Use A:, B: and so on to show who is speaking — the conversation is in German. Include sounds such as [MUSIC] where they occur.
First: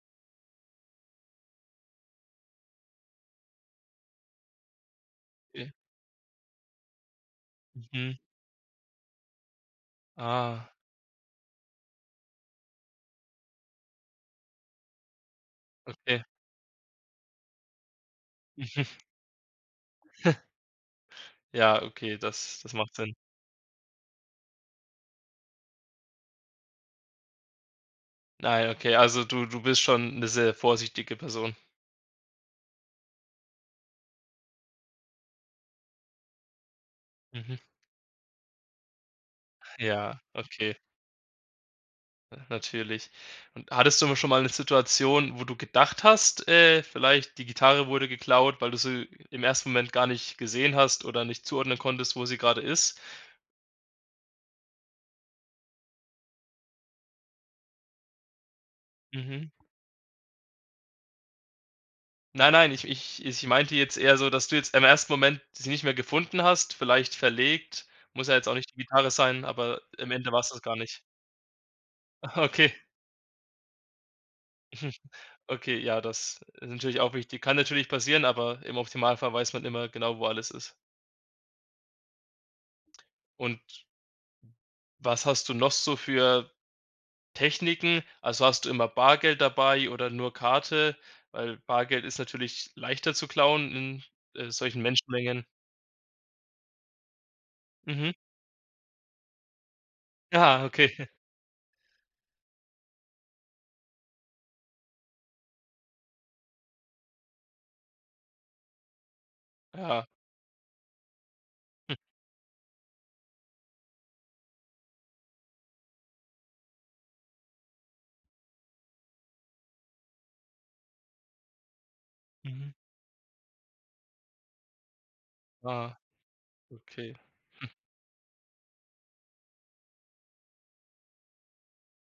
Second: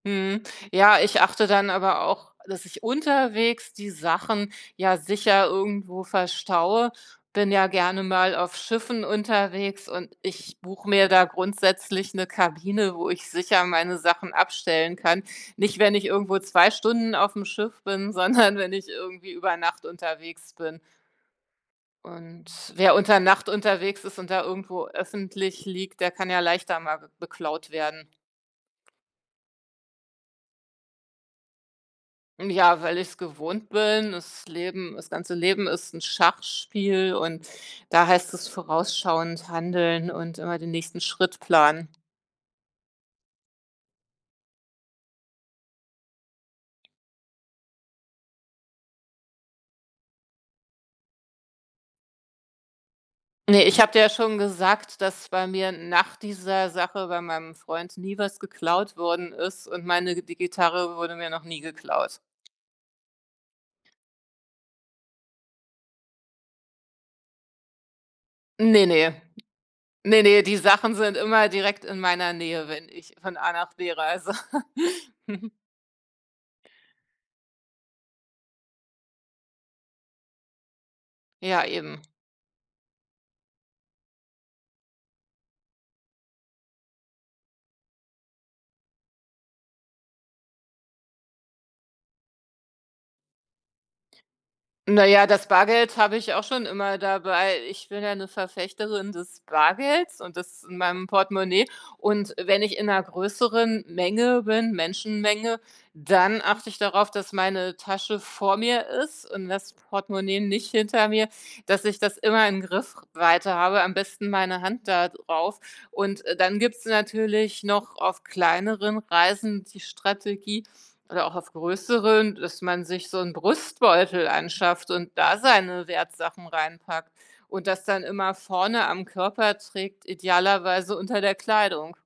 A: Mhm. Ja, ich achte dann aber auch, dass ich unterwegs die Sachen, ja, sicher
B: E
A: irgendwo verstaue. Bin ja gerne
B: Mhm.
A: mal auf Schiffen unterwegs und ich
B: Ah.
A: buche mir da grundsätzlich 'ne Kabine, wo ich sicher meine Sachen abstellen kann. Nicht, wenn ich
B: Okay.
A: irgendwo 2 Stunden auf'm Schiff bin, sondern wenn
B: Mhm.
A: ich irgendwie über Nacht
B: [CHUCKLES]
A: unterwegs bin.
B: Ja okay, das das
A: Und,
B: macht
A: wer
B: Sinn.
A: unter Nacht unterwegs ist und da irgendwo öffentlich liegt, der kann ja leichter mal be beklaut werden.
B: Na ja, okay, also, du du bist schon 'ne sehr vorsichtige Person.
A: Ja, weil ich's gewohnt bin. Das Leben das ganze Leben ist 'n Schachspiel und
B: Mhm.
A: da heißt es vorausschauend handeln
B: Ja,
A: und immer den
B: okay.
A: nächsten Schritt planen.
B: Ja, natürlich. Und hattest du mal schon mal 'ne Situation, wo du gedacht hast, äh, vielleicht: „Die Gitarre wurde geklaut, weil du sie im 1. Moment gar nicht gesehen hast oder nicht zuordnen konntest, wo sie grade ist"?
A: Ne, ich habe dir ja schon gesagt, dass bei mir nach dieser Sache bei meinem Freund nie was geklaut worden
B: Mhm.
A: ist und meine die Gitarre wurde mir noch nie geklaut.
B: Nein, nein, ich ich ich meinte jetzt eher so, dass du jetzt im ersten Moment sie nicht mehr gefunden hast, vielleicht verlegt, muss ja jetzt auch nicht die
A: Ne,
B: Gitarre
A: ne?
B: sein, aber im
A: Ne,
B: Ende
A: ne,
B: war's
A: die
B: das gar
A: Sachen
B: nicht.
A: sind immer direkt in meiner
B: Ah,
A: Nähe,
B: okay.
A: wenn ich von A nach B reise.
B: [CHUCKLES]
A: [CHUCKLES]
B: Okay, ja, das ist natürlich auch wichtig. Kann natürlich passieren, aber im optimalen Fall weiß man immer genau, wo alles ist.
A: Ja, eben.
B: Und was hast du noch so für Techniken? Also, hast du immer Bargeld dabei oder nur Karte? Weil Bargeld ist natürlich leichter zu klauen in, äh, solchen
A: Na ja,
B: Menschenmengen.
A: das Bargeld habe ich auch schon immer dabei. Ich bin
B: Mhm.
A: ja 'ne Verfechterin des Bargeldes und
B: Ah,
A: das in meinem
B: okay.
A: Portemonnaie. Und wenn ich in 'ner größeren Menge bin, Menschenmenge, dann achte ich darauf, dass meine Tasche vor mir ist und das
B: Ja.
A: Portemonnaie nicht hinter mir, dass
B: [CHUCKLES]
A: ich das immer in Griffweite habe, am besten meine Hand da drauf. Und, äh, dann gibt's natürlich noch auf kleineren Reisen die Strategie oder auch auf größeren, dass
B: Mhm.
A: man sich so 'n Brustbeutel anschafft und da seine
B: Ah.
A: Wertsachen reinpackt
B: Okay.
A: und
B: Hm.
A: das dann immer vorne am Körper trägt, idealerweise unter der Kleidung.